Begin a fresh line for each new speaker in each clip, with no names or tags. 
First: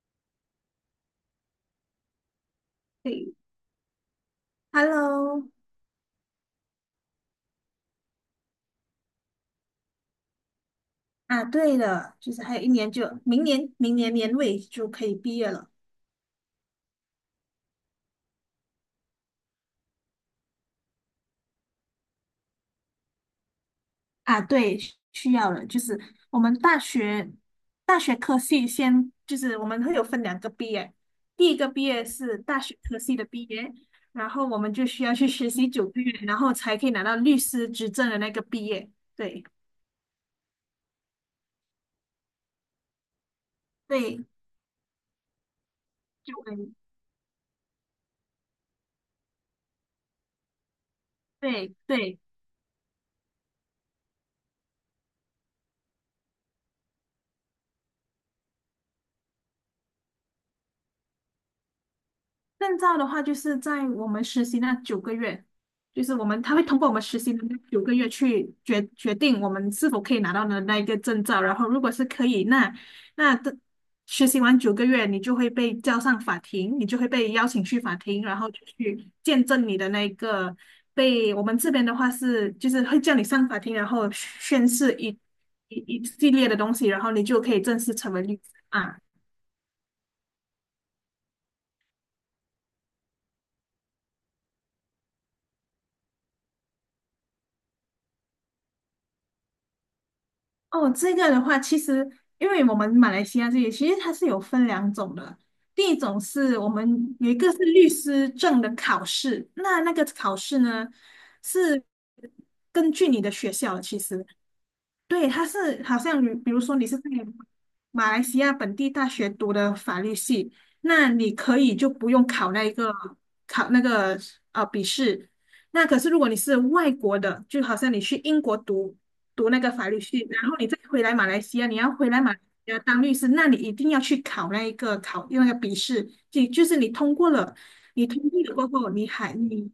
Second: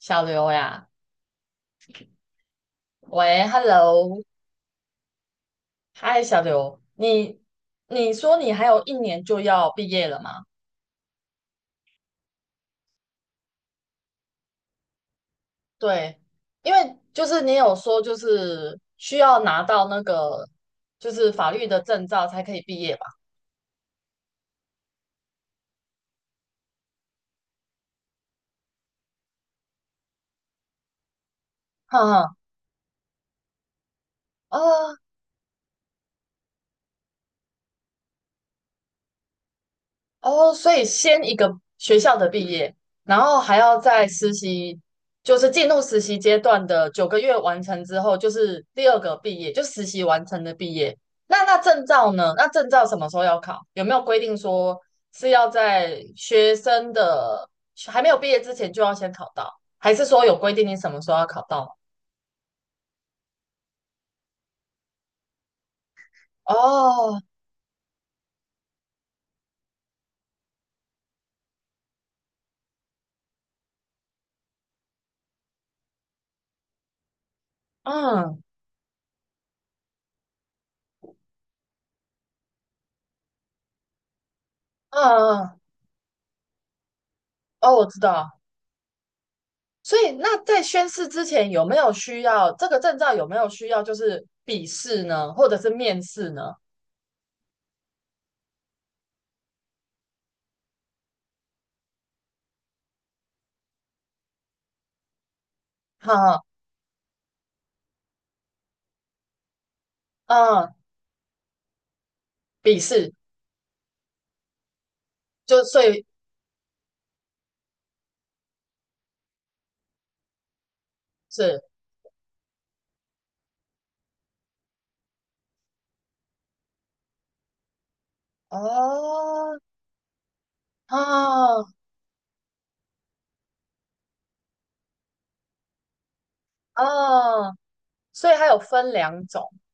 小刘呀，
对
喂，Hello，
，Hello，
嗨，小刘，你说你还有一年就要毕业了吗？
啊，对了，就是还有一年就明年年尾就可以毕业了
对，因为就是你有说就是需要拿到那个就是法律的证照才可以毕业吧？
啊。对，需要了，就是我们大学科系先就是我们会有分两个毕业，第一个毕
哈
业
哈，
是大学科系的毕业，然后我
啊，
们就需要去实习九个月，然后才可以拿到律师执证的那个毕业。对，
哦，所以先一个学校的毕业，然后还要在
对，
实习，就是进入实习
就
阶段
对
的九个月完成之后，就是第二个毕业，就实习完成的毕业。那那
对
证照
对。
呢？那证照什么时候要考？有没有规定说是要在学生的还没有毕业之前就要先考到，还是说有规定你什么时候要考到？
证照的话，就是在我们实习那九个月，就是我们他会通过我们实
哦，
习的那九个月去决定我们是否可以拿到的那一个证照。然后，如果是可以，那那的实习完九个月，你就会被叫上法庭，你就会被邀请去法庭，然
嗯
后就去见证你的那一个被我们这边的话是就是会叫你上法庭，然后宣誓一
嗯嗯，
一一系列的东西，然后你就可以
哦，
正
我
式
知
成为律
道。
师啊。
所以那在宣誓之前有没有需要这个证照？有没有需要就是笔试呢，或者是面试呢？
哦，这个的话，其实因为我们马来西亚这里其实它是有分两种的，第一种
哈、
是我们有一个是律师证的考试，那个考试
啊，
呢是
笔
根据
试
你的学校的其实，对，他
就
是
所
好
以
像你比如说你是在马来西亚本地大学读的法律系，那你可
是
以就不用考那个笔试。那可是如果你是外国的，就好像你去英国读
哦
那个法律系，然后你再回来马来西
哦
亚，你要回来马来西亚当律师，那你一定要去考那个笔试，就是你通过
哦，
了，你通
所以
过
它
了
有
过后，
分
你
两
还
种。
你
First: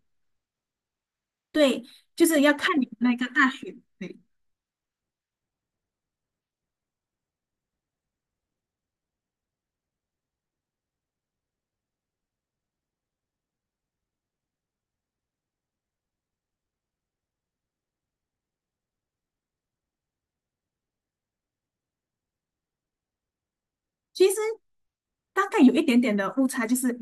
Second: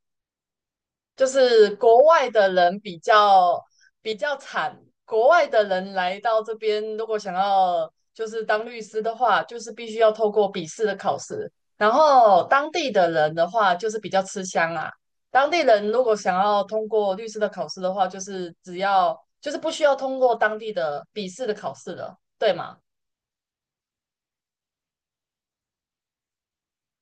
就是
对，
国
就
外
是
的
要
人
看你
比
那个大
较
学。
比
对
较惨，国外的人来到这边，如果想要就是当律师的话，就是必须要透过笔试的考试。然后当地的人的话，就是比较吃香啊。当地人如果想要通过律师的考试的话，就是只要就是不需要通过当地的笔试的考试了，对吗？
其实大概有一点点的误差，就是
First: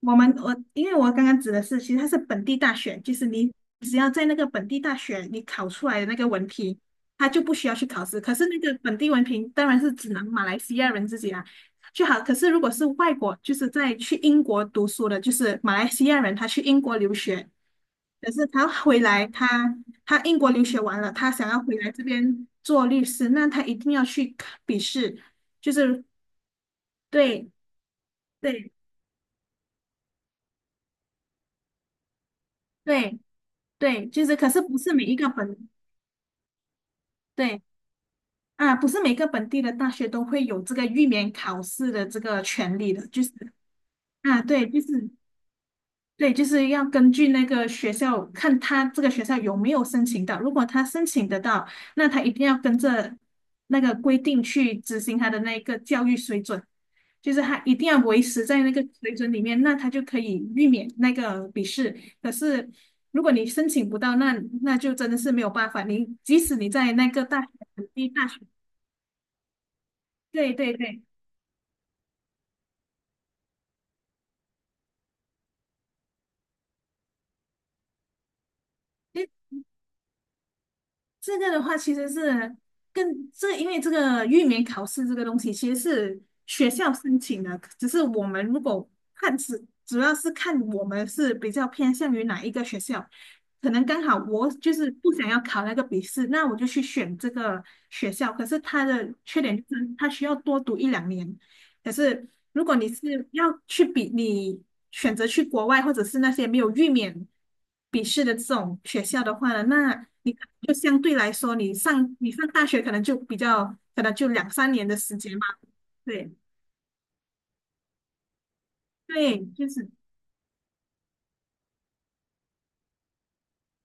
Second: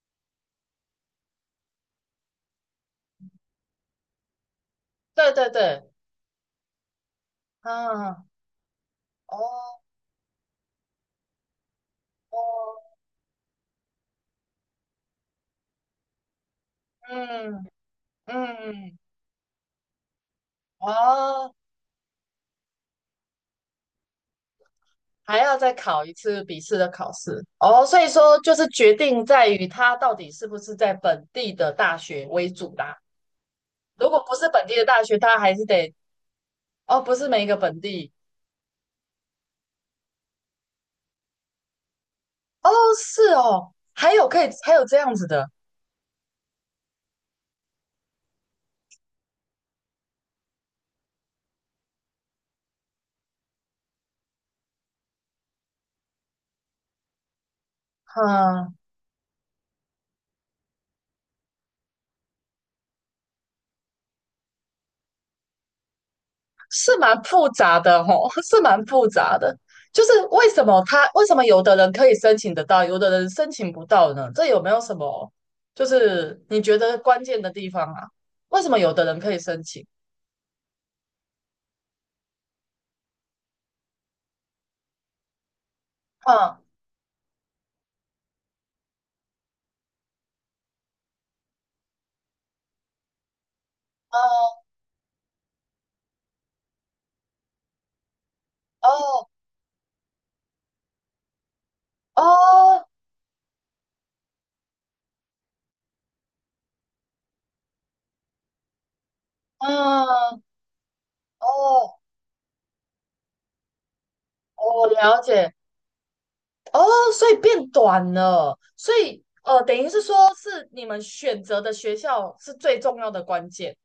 我们我因为我刚刚指的是，其实它是本地大学，就是你只要在那个本地大学
对
你
对
考出
对，
来的那个文凭，他就不需要去考试。
啊，
可是那个本地文
哦
凭当然是只能马来西亚人自己啦，就好。可
哦，
是如果是外国，就是在去英国读书的，就是马来西亚人，他去英国留学，
嗯
可是他
嗯，
回来，他英国留学完了，他想
哦。
要回来这边做律师，那他一定要去考笔试。
还要
就
再
是
考一次笔试的考试
对，
哦，所以说就是
对
决定在于他到底是不是在本地的大学为主啦。
对
如
对，
果
就
不
是
是
可是
本地
不
的
是
大
每一
学，
个
他还是
本
得哦，不是每一个
对
本地
啊，不是每个本地的大学都会有这个预免考试的这个
哦，
权利的，就
是
是
哦，还有
啊，
可以
对，
还
就
有这
是
样子的，
对，就是要根据那个学校，看他这个学校有没有申请到。如果他申请得到，那他一定要跟着那个规定去执行他的那个教育水准，就是他一定要维持在那
嗯，
个水准里面，那他就可以避免那个笔试。可是如果你申请不到，那就真的是没有办法。你即使你在
是
那
蛮
个大
复
学，
杂
本
的
地
哦，
大学，
是蛮复杂的。就是为
对
什
对
么
对。
他为什么有的人可以申请得到，有的人申请不到呢？这有没有什么就是你觉得关键的地方啊？为什么有的人可以申请？
这个的话其实是因为这个域名考试这个东西其实是
嗯
学校申请的，只是我们如果看是主要是看我们是比较偏向于哪一个学校，可能刚好我
哦
就是不想要考那个笔试，那我就去选这个学校。可是它的
哦，
缺点就是它需要多读一两年，可是如果
哦
你是要你选择去国外或者是那些没有预免笔试的这种学校的话呢，那你可
嗯，
能就相对来
哦，
说，
哦
你上大学可能就比较，可能就两三年
我
的时
了
间嘛。
解，
对
哦，所以变短了，所以
对，就
等于
是
是说是你们选择的学校是最重要的关键，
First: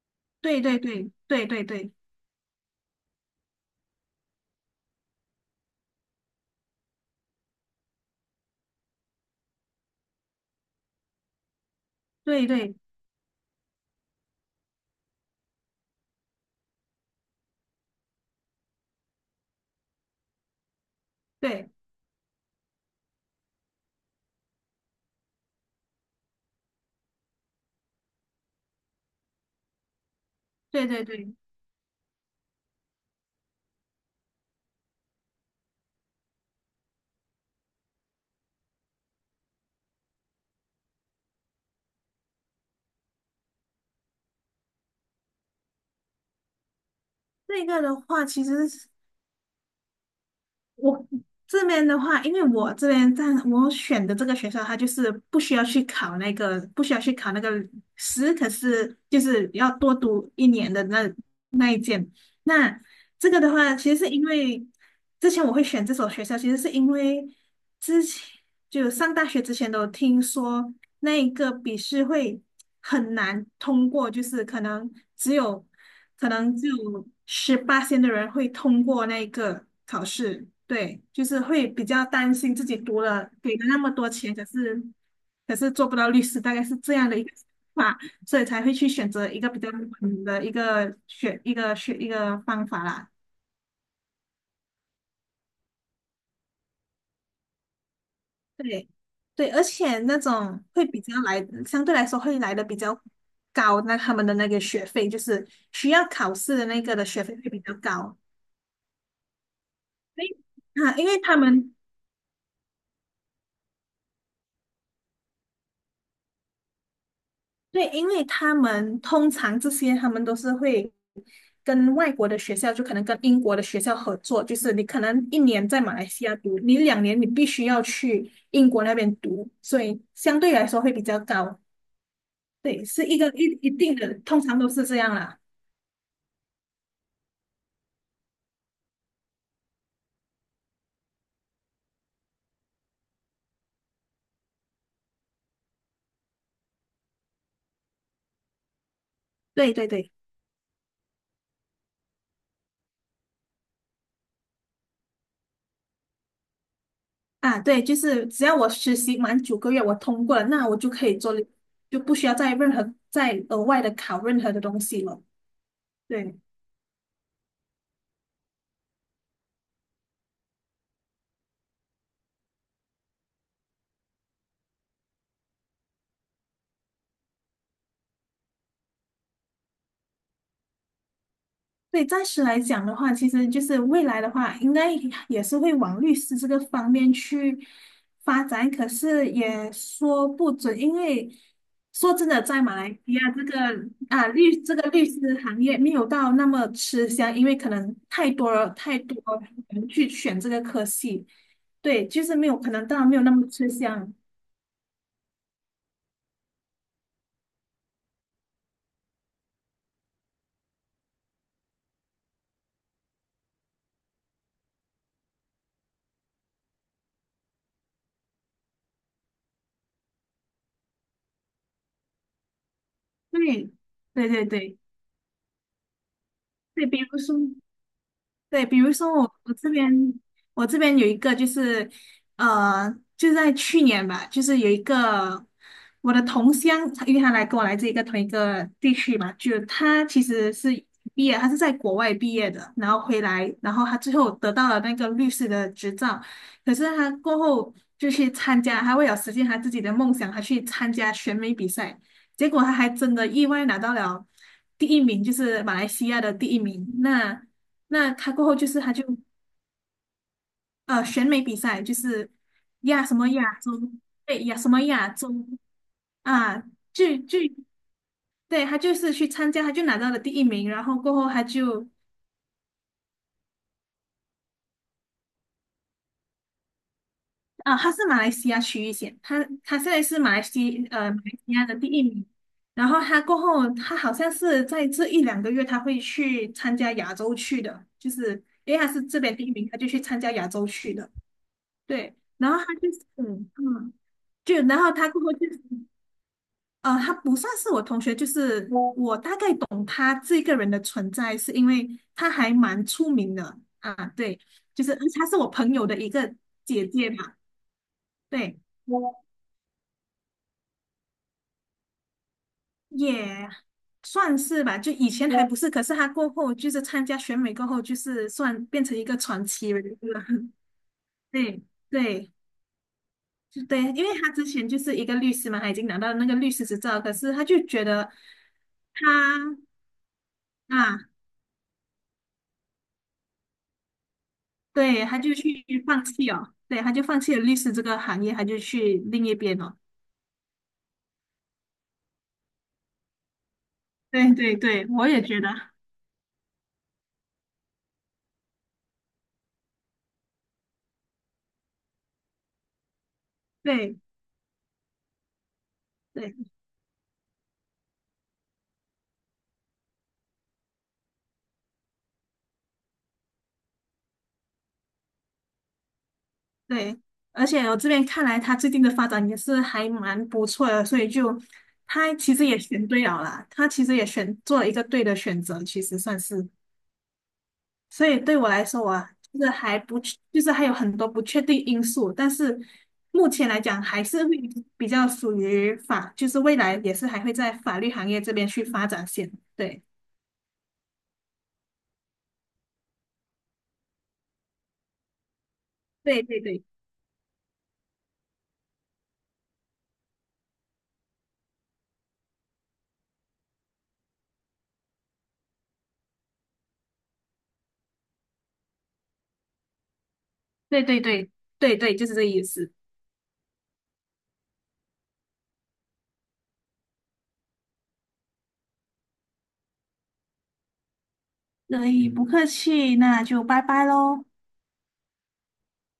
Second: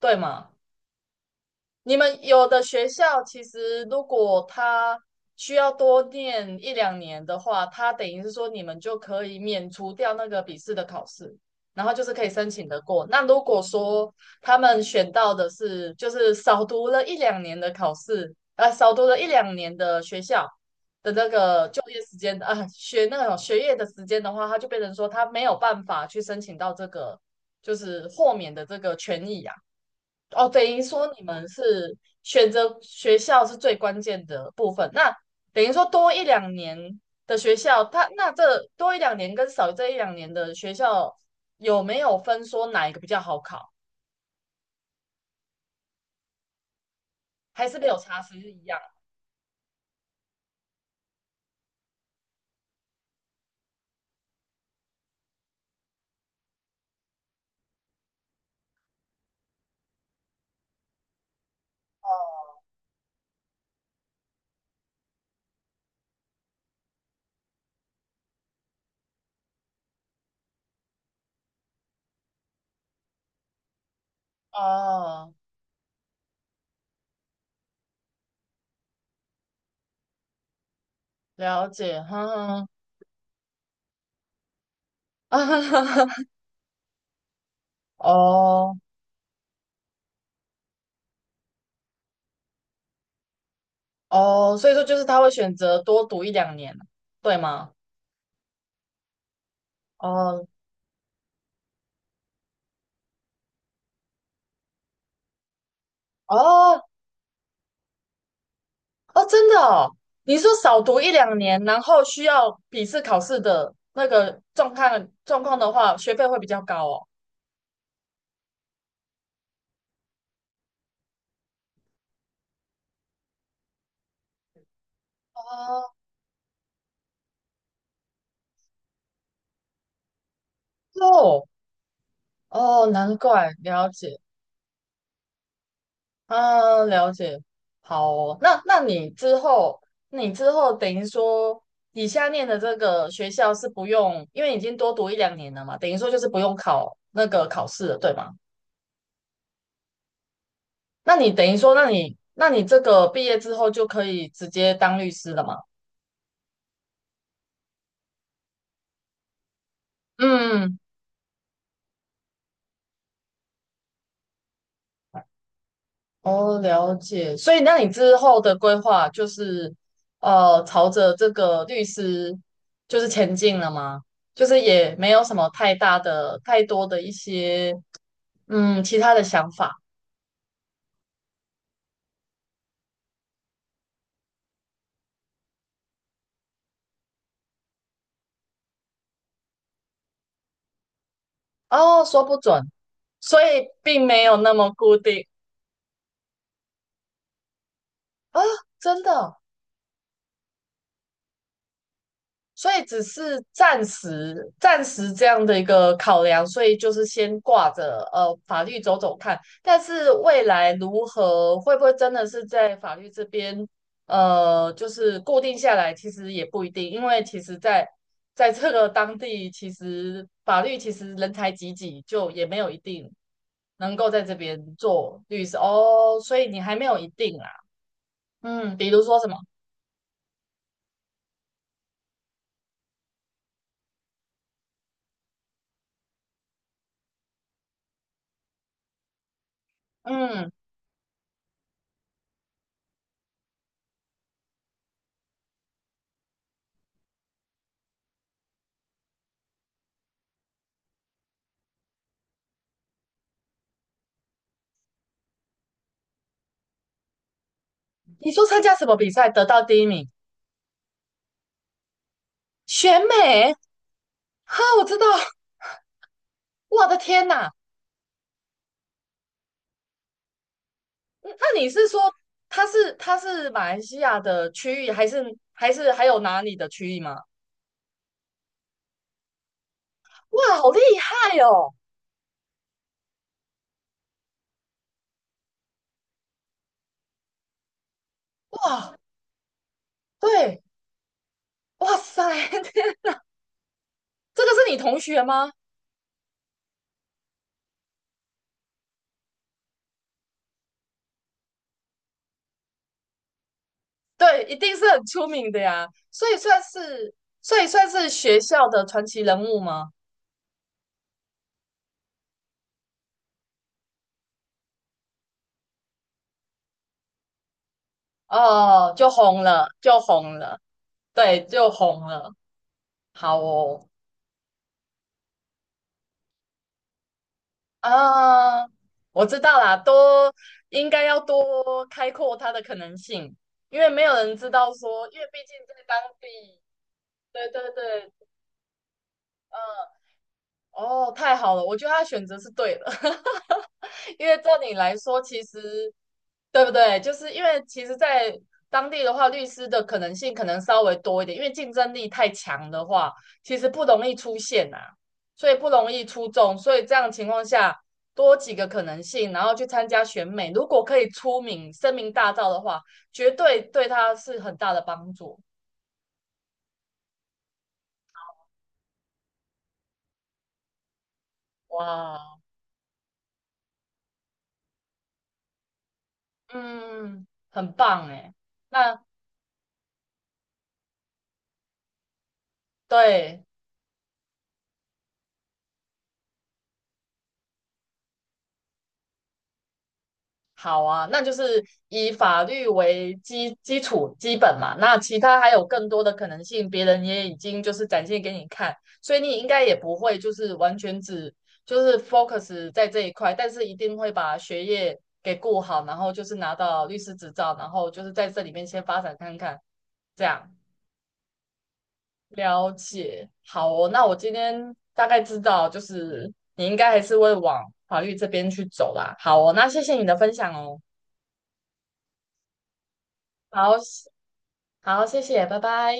对吗？
对对对对对对对
你们有的学校其实如果他需要多念一两年的话，他等于是说你们就可以免除掉那个笔试的考试，然后就是可以申请
对
的过。那如果说他们选到的是就是少读了一两年的考试，啊，少读了一两年的学校的那个
对
就业时间啊，学那种学业的时间的话，他就变成说他没有办法去申请到这个就是豁免的这个权益啊。哦，等于
对对
说你
对，
们是选择学校是最关键的部分。那等于说多一两年的学校，他那这多一两年跟少这一两年的学校有没有分说哪一个比较好考？
这
还是
个
没
的
有差，
话
其
其
实一样？
实我这边的话，因为我这边在我选的这个学校，它就是不需要去考那个，可是就是要多读一年的那一件。那这个的话，其实是因为之前我会选这所学校，其实是因为之前就上大学之前都听说。那一个笔试会很难通过，就是
哦，
可能只有十八线的人会通过那个考试，对，就是
了
会比
解，
较担心自
哈
己读了给了那么多钱，可是
哈，
可是做不到 律师，大概是这样的一个想法，所以才会
哦
去选择一个比较冷的一个选一个选一个方法啦。
哦，所以说就是他会选择多读一两年，对吗？
对，对，而且那
哦
种会比较来，相对来说会来的比较高，那他们的那个学费就是需要考试的
哦，
那个的学费会比较高。
哦，真的哦，
所以
你说少
啊，
读
因
一
为
两
他
年，
们
然后需要笔试考试的那个状况的话，学费会比较高哦。
对，因为他们通常这些他们都是会跟外国的学校，就可能跟英国的学校合作，就是你可能一年在马来西亚读，你两年你必须要去英国那边读，所以相对来说会比较
哦
高。
哦
对，
哦
是
难
一个
怪，
一
了
定的，
解，
通常都是这样啦。
啊，了解，好哦。那那你之后，你之后等于说，你下念的这个学校是不用，因为已经多读一两年了嘛，等于说就是不用考那个考试了，对吗？
对对对。
那你等于说，那你那你这个毕业之后就可以直接当律师了吗？
啊，对，就是只要我实习满九个月，我通过了，那我
嗯
就可以做，就不需要再任何再额外的考任何的东西了。对，
哦，了解。所以，那你之后的规划就是，朝着这个律师就是前进了吗？就是也没有什么太大的、太多的一些其他的想法。
对，暂时来讲的话，其实就是未来的话，应该也是会往律师这个方面去发展，可是也说不准，因为
哦，
说
说
真
不
的，在
准，
马来西亚
所
这
以
个
并没
啊
有那
律
么
这个
固
律
定
师行业没有到那么吃香，因为可能太
啊，
多了太
真的
多
哦。
人去选这个科系，对，就是没有
所
可
以
能当
只
然没有那
是
么吃
暂
香，
时暂时这样的一个考量，所以就是先挂着法律走走看，但是未来如何会不会真的是在法律这边就是固定下来，其实也不一定，因为其实在在这个当地，其实法律其实人才济济，就也没有一定
对，
能够在
对
这
对
边
对
做律师哦，所以你还没
对，
有
比
一
如说。
定啦。
对，
嗯，
比
比
如
如
说
说
我
什么，
我这边有一个就是，呃，就在去年吧，就是有一个我的同乡，因为他来跟我来自同一个地区嘛，就他其
嗯，
实是毕业，他是在国外毕业的，然后回来，然后他最后得到了那个律师的执照，可是他过后就去参加，他为了实现他自己的梦想，他去参加选美比赛，结果他还真的意外拿到了第一名，就是马来西亚的第一名，那。那
你
他过
说
后
参
就
加
是
什
他
么
就
比赛得到第一名，
选美比赛，就是
选
亚什么
美。
亚洲，对亚
哈，
什么
我知道，
亚洲啊，
我的
就
天
就
呐！
对他就是去参加，他就拿到了第一名，然后过后
嗯
他
那你
就
是说他是马来西亚的区域，还是还是还有哪里的区域吗？
他是马来西亚区域选，他现在是
哇，好厉
马来
害
西亚
哦！
的第一名，然后他过后他好像是在这一两个月他会去参加亚洲区的，就是因为他
哇，
是这边第一名，他就去参加亚
对，
洲区的，
哇
对，
塞，
然后 他就
这
是嗯。
个
就
是你
然后
同
他过
学
后就
吗？
呃，他不算是我同学，就是我大概懂他这个人的存在，是因为他还蛮出名的啊。对，
对，一定
就
是
是
很出
他是我
名的
朋
呀，
友的一
所
个
以算
姐姐
是
嘛，
所以算是学
对，
校的传奇人物吗？
也算是吧。就以前还不是，可是他过后就是参加选美过后，就是算变
哦，
成一
就
个
红
传
了，
奇人
就
物了。
红 了，对，
对
就红
对，
了。好
就对，
哦，
因为他之前就是一个律师嘛，他已经拿到那个律师执照，可是他就觉得
啊，我知
他。
道啦，多应该
啊，
要多开阔它的可能性，因为没有人知道
对，
说，
他
因为
就
毕
去
竟在当
放弃哦，
地，
对，他就放弃了
对
律
对
师这个
对，
行业，他就去另一边了。
嗯，哦，太好了，我觉得他选择是对的，因
对
为照
对
你
对，
来
我
说，
也觉
其
得，
实对不对？就是因为其实，在当地的话，律师的可能性可能稍微多一点，因为竞争力太强的话，其实不
对
容易出现啊，所以不容易出
对
众。所以这样的情况下，多几个可能性，然后去参加选美，如果可以出名、声名大噪的话，绝对对他是很大的帮助。
对，而且我这边看来，他最近的发展也是还蛮不错的，所以就他
哇，
其实也选对了啦，他其实也选做了一个对的选择，其实算是。
嗯，很
所
棒
以
哎。
对我来说
那
啊，我就是还不确就是还有很多不确定因素，但是目
对，
前来讲还是会比较属于法，就是未来也是还会在法律行业这边去发展线。对，
好啊，那就是以法律为基础基本嘛，那其他还有更多的
对
可
对
能
对
性，别人也已经就是展现给你看，所以你应该也不会就是完全只就是 focus 在这一块，但是一定会把学业给顾好，然后就是拿到律师执照，然后就是在这里面先发展看看，这样
对对对对对，就是这意
了
思。
解。好哦，那我今天大概知道，就是你应该还是会往法律这边去走啦。好哦，那谢谢你的分享哦。
对，不客气，那就拜
好，
拜喽。
好，谢谢，拜拜。